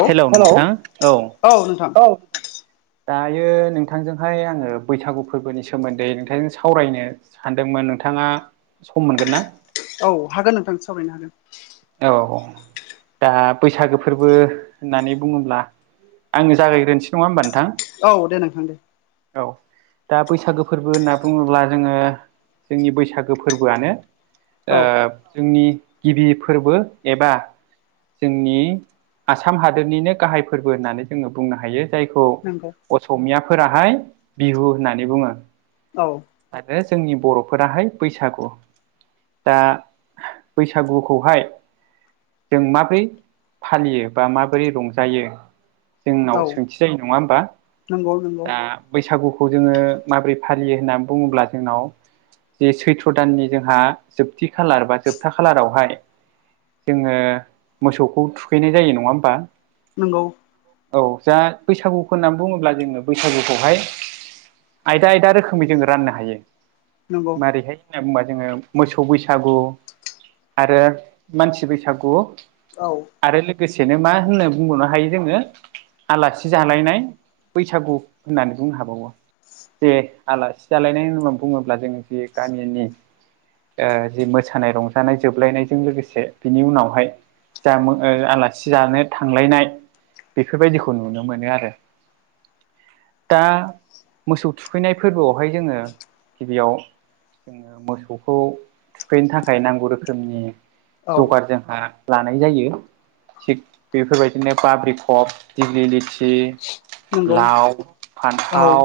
औ हेल' नथां औ औ दायो नोंथांजोंहाय आङो बैसागु फोरबोनि सोमोन्दै नोंथांजों सावरायनो सानदोंमोन नोंथाङा सम मोनगोन ना? औ हागोन नोंथां सावरायनो हागोन। औ दा बैसागो फोरबो होननानै बुङोब्ला आङो जागायग्रोनोसै नङा होमबा नोंथां? औ दे नोंथां दे। औ दा बैसागो फोरबो होनना बुङोब्ला जोङो जोंनि बैसागो फोरबोआनो औ ओ जोंनि गिबि फोरबो एबा जोंनि आसाम हादोरनिनो गाहाय फोरबो होननानै जोङो बुंनो हायो। जायखौ नंगौ असमियाफोराहाय बिहु होननानै बुङो। औ आरो जोंनि बर'फोराहाय बैसागु दा बैसागु खौहाय जों माबोरै फालियो बा माबोरै रंजायो जोंनाव औ सोंथि जायो नङा होमबा? नंगौ नंगौ दा बैसागुखौ जोङो माबोरै फालियो होननानै बुङोब्ला जोंनाव जे सैथ्र' दाननि जोंहा जोबथि खालार बा जोबथा खालारावहाय जोङो मोसौखौ थुखैनाय जायो नङा होमबा? नोंगौ। औ जा बैसागु होननानै बुङोब्ला जोङो बैसागुखौहाय आयदा आयदा रोखोमै जोङो राननो हायो। नंगौ मारैहाय होनना बुंबा जोङो मोसौ बैसागु आरो मानसि बैसागु औ आरो लोगोसेनो मा होननो बुंबावनो हायो जोङो आलासि जालायनाय बैसागु होननानै बुंनो हाबावो। जे आलासि जालायनायनि होननानै बुङोब्ला जों जे गामिनि जि मोसानाय रंजानाय जोबलायनाय जों लोगोसे बिनि उनावहाय जा आलासि जानो थांलायनाय बेफोरबायदिखौ नुनो मोनो आरो। दा मोसौ थुखैनाय फोरबोआवहाय जोङो गिबियाव जोङो मोसौखौ थुखैनो थाखाय नांगौ रोखोमनि औ जगार जोंहा लानाय जायो थिग बेफोरबायदिनो बाब्रिकब दिग्लि लिथि नंगौ लाव, औ फान्थाव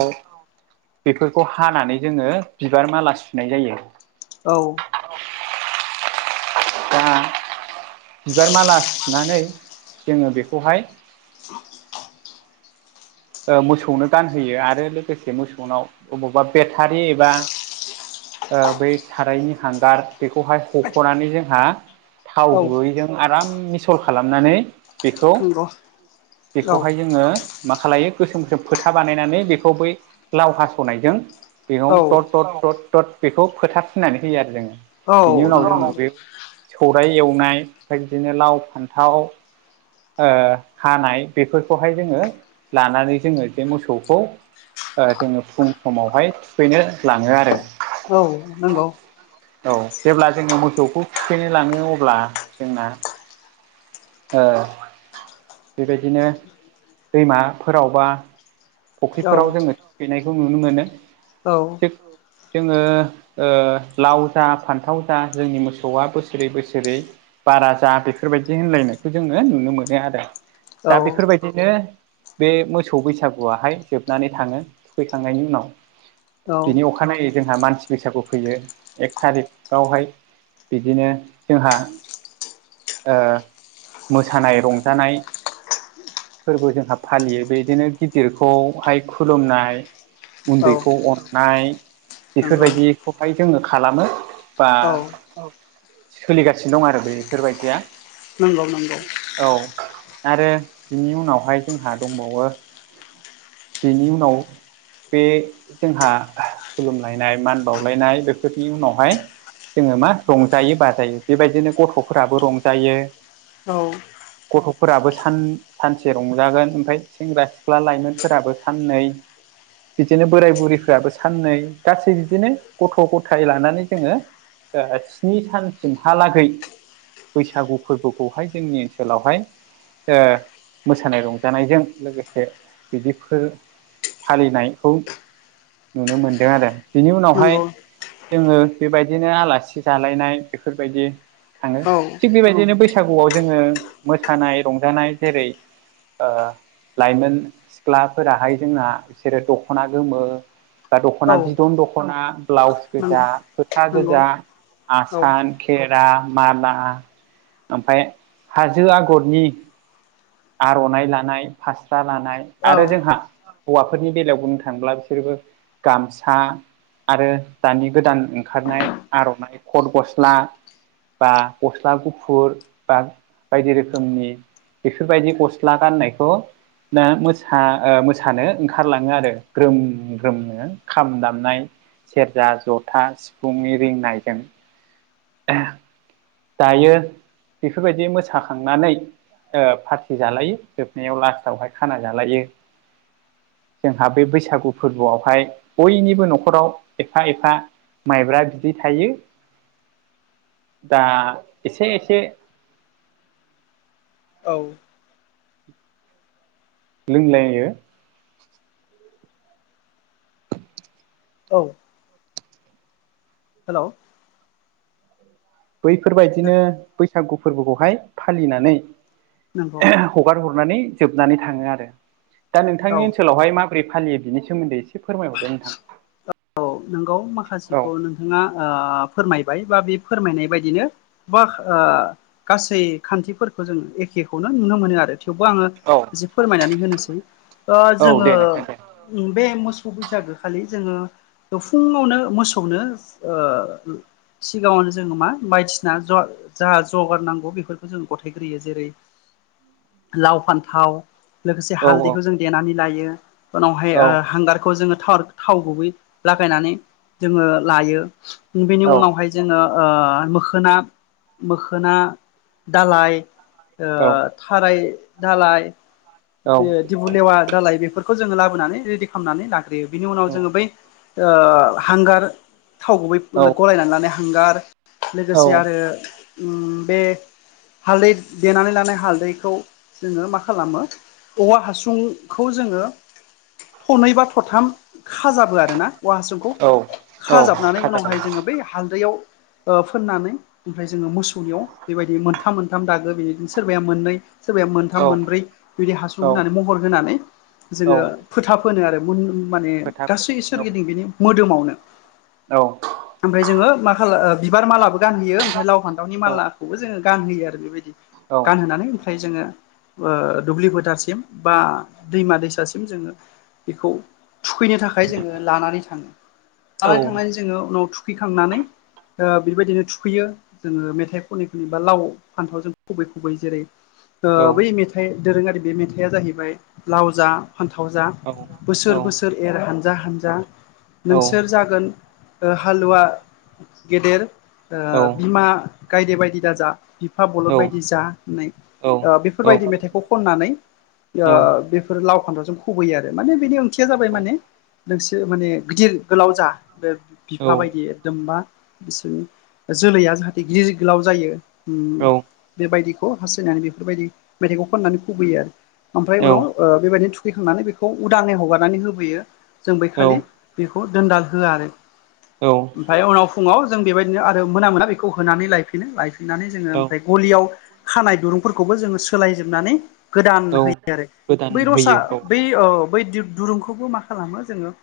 बेफोरखौ हानानै जोङो बिबार माला सुनाय जायो। औ दा बिबार माला सुनानै जोङो बेखौहाय [inaudible] मोसौनो गानहोयो आरो लोगोसे मोसौनाव अबावबा बेटारि एबा बै सारायनि हांगार बेखौहाय हख'नानै जोंहा थाव औ गुबैजों आराम मिसल खालामनानै बेखौ नंगौ औ बेखौहाय जोङो मा खालायो गोसोम गोसोम फोथा बानायनानै बेखौ बै लाव हास'नायजों बेयाव औ थर थर थर बेखौ फोथा फुननानै होयो आरो जोङो औ बिनि उनाव नंगौ जों नंगौ बे सौराय एवनाय ओमफ्राय बिदिनो लाव फान्थाव ओ हानाय बेफोरखौहाय जोङो लानानै जोङो बे मोसौखौ ओ जोङो फुं समावहाय थुखैनो लाङो आरो। औ नंगौ औ जेब्ला जोङो मोसौखौ थुखैनो लाङो अब्ला जोंना ओ बेबायदिनो दैमाफोरावबा औ फुख्रिफोराव जोङो थुखैनायखौ नुनो मोनो। औ थिग जोङो लाव जा फान्थाव जा जोंनि मोसौआ बोसोरै बोसोरै बारा जा बेफोरबायदि होनलायनायखौ जोङो नुनो मोनो आरो। दा औ बेफोरबायदिनो बे मोसौ बैसा गुवाहाय जोबनानै थाङो थुखैखांनायनि उनाव बिनि अखानायै जोंहा मानसि बैसागु फैयो एक थारिकआवहाय बिदिनो जोंहा ओ मोसानाय रंजानाय फोरबो जोंहा फालियो बेदिनो गिदिरखौहाय खुलुमनाय उन्दैखौ अननाय। नंगौ बेफोरबायदिखौहाय जोङो खालामो बा औ सोलिगासिनो दं आरो बेफोरबायदिया नंगौ नंगौ औ आरो बिनि उनावहाय जोंहा दंबावो बेनि उनाव बे जोंहा खुलुमलायनाय मान बावलायनाय बेफोरनि उनावहाय जोङो मा रंजायो बाजायो बेबायदिनो गथ'फोराबो रंजायो औ। गथ'फोराबो सान सानसे रंजागोन ओमफ्राय सेंग्रा सिख्ला लाइमोन फोराबो साननै बिदिनो बोराय बुरैफ्राबो साननै गासै बिदिनो गथ' गथाय लानानै जोङो ओ स्नि सानसिमहालागै बैसागु फोरबोखौहाय जोंनि ओनसोलावहाय ओ मोसानाय रंजानायजों लोगोसे बिदिफोर फालिनायखौ नुनो मोनदों आरो। बिनि उनावहाय नंगौ जोङो बेबायदिनो आलासि जालायनाय बेफोरबायदि थाङो औ थिग बेबायदिनो बै सागुआव जोङो मोसानाय रंजानाय जेरै ओ लाइमोन सिख्लाफोराहाय जोंना बिसोरो दख'ना गोमो बा दख'ना औ बिदन दख'ना ब्लाउस गोजा नंगौ फोथा नंगौ गोजा औ आसान खेरा माला ओमफाय हाजो आगरनि आर'नाइ लानाय फास्रा लानाय औ आरो जोंहा हौवाफोरनि बेलायाव बुंनो थाङोब्ला बिसोरबो गामसा आरो दानि गोदान ओंखारनाय आर'नाइ खद गस्ला बा गस्ला गुफुर बा बायदि रोखोमनि बेफोरबायदि गस्ला गाननायखौ दा मोसा ओ मोसानो ओंखारलाङो आरो ग्रोम ग्रोमनो खाम दामनाय सेरजा, जथा, सिफुंनि रिंनायजों। दायो बेफोरबायदि मोसाखांनानै ओ पारटि जालायो जोबनायाव लास्टावहाय खाना जालायो। जोंहा बे बैसागु फोरबोआवहाय बयनिबो न'खराव एफा एफा माइब्रा बिदै थायो। दा एसे एसे औ। लोंलायो। औ। हेल'। बैफोरबायदिनो बैसागु फोरबोखौहाय फालिनानै नोंगौ। हगार हरनानै जोबनानै थाङो आरो दा औ नोंथांनि ओनसोलावहाय मा बोरै फालियो बिनि सोमोन्दै एसे फोरमायहरदो नोंथां औ औ नोंगौ औ माखासेखौ नोंथाङा ओ फोरमायबाय बा बे फोरमायनाय बायदिनो बा ओ गासै खान्थिफोरखौ जोङो एखेखौनो नुनो मोनो आरो। थेवबो आङो औ जि फोरमायनानै होनोसै ओ औ जोङो दे नोंथां दे बे मोसौ बैसागो खालि जोङो फुङावनो मोसौनो ओ सिगाङावनो जोङो मा बायदिसिना ज' जाहा जगार नांगौ बेफोरखौ जों गथायग्रोयो जेरै लाव फान्थाव। लोगोसे औ हालदैखौ जों देनानै लायो उनावहाय औ ओ हांगारखौ जोङो थाव गुबै लागायनानै जोङो लायो बेनि औ उनावहाय जोङो ओ मोखोना मोखोना दालाय ओ औ थाराय दालाय औ बे दिबु लेवा दालाय बेफोरखौ जोङो लाबोनानै रेडि खालामनानै लाग्रोयो बिनि उनाव जोङो बै ओ हांगार थाव गुबै गलाय लांनानै हांगार औ लोगोसे आरो उम बे हालदै देनानै लानाय हालदैखौ जोङो मा खालामो औवा हासुंखौ जोङो थनै बा थाम खाजाबो आरोना। औवा हासुंखौ औ औ खाजाबनानै खाजा उनावहाय जोङो बै हालदैयाव फोननानै ओमफ्राय जोङो मोसौनियाव बेबायदि मोनथाम मोनथाम दागो बेनो सोरबाया मोननै सोरबाया औ मोनथाम मोनब्रै बिदि हासुं औ होनानै महर होनानै औ जोङो फोथाब फोनो आरो माने फोथा गासै फोनो सोरगिदिं बिनि मोदोमावनो। औ। ओमफ्राय जोङो मा खाला बिबार मालाबो गानहोयो ओमफ्राय लाव फान्थावनि औ मालाखौबो जोङो गानहोयो आरो। बेबायदि औ गानहोनानै फाय जोङो ओ दुब्लि फोथारसिम बा दैमा दैसासिम जोङो बेखौ थुखैनो थाखाय जोङो लानानै थाङो औ लानानै थांनानै जोङो उनाव थु खैखांनानै बेबायदिनो थुखैयो। जोङो मेथाइ खनै खनै बा लाव फान्थाव जों खुबै खुबै जेरै औ बै मेथाइ दोरोङारि बे मेथाइआ जाहैबाय लाव जा फान्थाव जा बोसोर औ बोसोर एर हानजा हानजा नोंसोर जागोन ओ हालुवा गेदेर ओ बिमा गायदे बायदि दाजा। बिफा बलद बायदि जा होननाय ओ बेफोरबायदि मेथाइ खौ खननानै औ ओ बेफोर लाव फान्दावजों खुबैयो आरो माने बेनि ओंथिया जाबाय औ माने नोंसोर माने गिदिर गोलाव जा बे औ बिफा बायदि एकदम मा बिसोरनि जोलैया जाहाथे गिदिर गोलाव जायो उम। बेबायदिखौ हास्थायनानै बेफोरबायदि मेथाइखौ खननानै खुबैयो आरो ओमफ्राय औ उनाव ओ बेबायदिनो थु थैखांनानै बेखौ उदालै हगारनानै होबोयो जों बै खालि औ बेखौ दोनदाल होआ आरो। औ। ओमफ्राय उनाव फुङाव जों बेबायदिनो आरो मोना मोना बेखौ होनानै लायफिनो लायफिननानै जोङो औ ओमफ्राय गलियाव खानाय दुरुंफोरखौबो जोङो सोलायजोबनानै गोदान औ होयो आरो गोदान बै रसा होयो औ बै बै दुरुंखौबो मा खालामो जोङो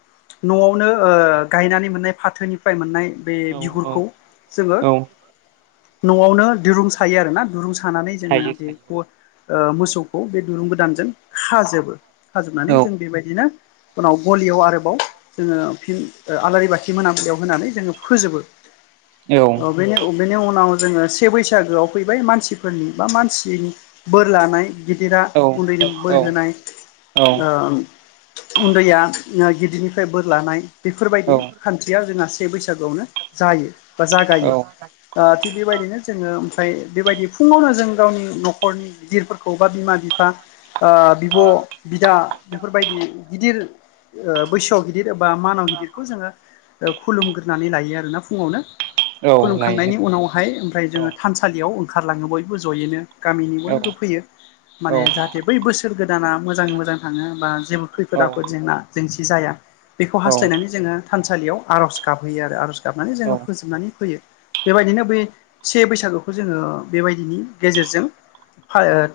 न'आवनो ओ गायनानै मोननाय फाथोनिफ्राय मोननाय बे औ औ बिगुरखौ जोङो औ न'आवनो दिरुं सायो आरोना दिरुं सानानै जोङो सायो सायो बेखौ ओ मोसौखौ बे दुरुं गोदानजों खाजोबो औ खाजोबनानै जों बेबायदिनो उनाव गलियाव आरोबाव जोङो फिन आलारि बाथि मोनाबिलियाव होनानै जोङो फोजोबो। औ बे बेनि उनाव जोङो से बैसागोआव फैबाय मानसिफोरनि बा मानसिनि बोर लानाय। गिदिरा औ उन्दैनो बोर होनाय औ ओ उन्दैया गिदिरनिफ्राय बोर लानाय औ बेफोरबायदि खान्थिया जोंहा से बैसागोआवनो जायो। बा औ जागायो ओ थिग बेबायदिनो जोङो ओमफ्राय बेबायदि फुङावनो जों गावनि न'खरनि गिदिरफोरखौ बा बिमा बिफा ओ बिब' बिदा बेफोरबायदि गिदिर ओ बैसोआव गिदिर बा मानाव गिदिरखौ जोङो खुलुमग्रोनानै लायो आरोना फुङावनो। औ लायो खुलुमखांनायनि उनावहाय ओमफ्राय औ जोङो थानसालियाव ओंखारलाङो बयबो जयैनो। गामिनि औ बयबो फैयो औ माने जाहाथे बै बोसोर गोदाना मोजाङ मोजां थाङो बा जेबो खैफोद आफोद औ जेंना जेंसि जाया बेखौ औ हास्थायनानै जोङो थानसालियाव आर'ज गाबहैयो आरो आर'ज गाब नानै जोङो फोजोबनानै फैयो। बेबायदिनो बै से बैसागोखौ जोङो बेबायदिनि गेजेरजों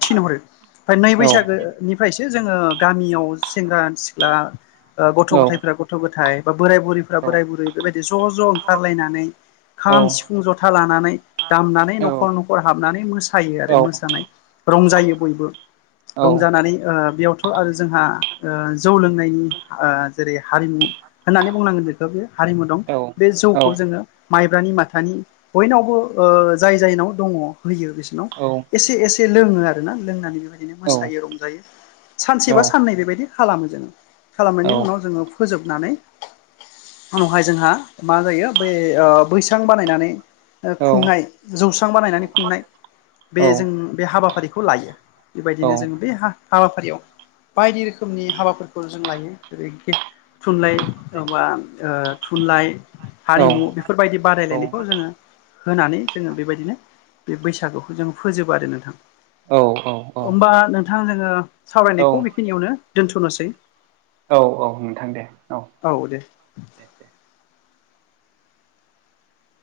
थिनहरो ओमफ्राय नै बैसागोनिफ्रायसो जोङो गामियाव सेंग्रा सिख्ला ओ गथ' गथायफ्रा औ गथ' गथाय बा बोराय बुरैफ्रा बोराय बुरै बेबायदि ज' ज' ओंखारलायनानै औ खाम सिफुं जथा लानानै दामनानै न'खर न'खर हाबनानै मोसायो आरो मोसानाय रंजायो बयबो रंजानानै ओ बेयावथ' आरो जोंहा ओ जौ लोंनायनि ओ जेरै हारिमु होननानै बुंनांगोन जेखौ बे हारिमु दं बे जौखौ जोङो माइब्रानि माथानि बयनावबो ओ जाय जायनाव दङ होयो बिसोरनाव औ एसे एसे लोङो आरो ना लोंनानै बेबायदिनो मोसायो औ रंजायो। सानसे बा साननै बेबायदि खालामो जोङो खालामनायनि उनाव जोङो फोजोबनानै उनावहाय जोंहा माजायो बैस स्रां बानायनानै खुंनाय जौस्रां बानायनानै खुंनाय बे जों बे हाबाफारिखौ लायो बेबायदिनो जों बे हा हाबाफारियाव बायदि रोखोमनि हाबाफोरखौ जों लायो जेरै थुनलाइ माबा ओ थुनलाइ हारिमु बे बेफोरबायदि औ औ बादायलायनायखौ जोङो होनानै जोङो बेबायदिनो बे बैसागुखौ जोङो फोजोबो आरो नोंथां। औ होमबा नोंथां जोङो औ सावरायनायखौ बेखिनियावनो दोनथ'नोसै? औ-औ नोंथां दे औ। औ दे। दे-दे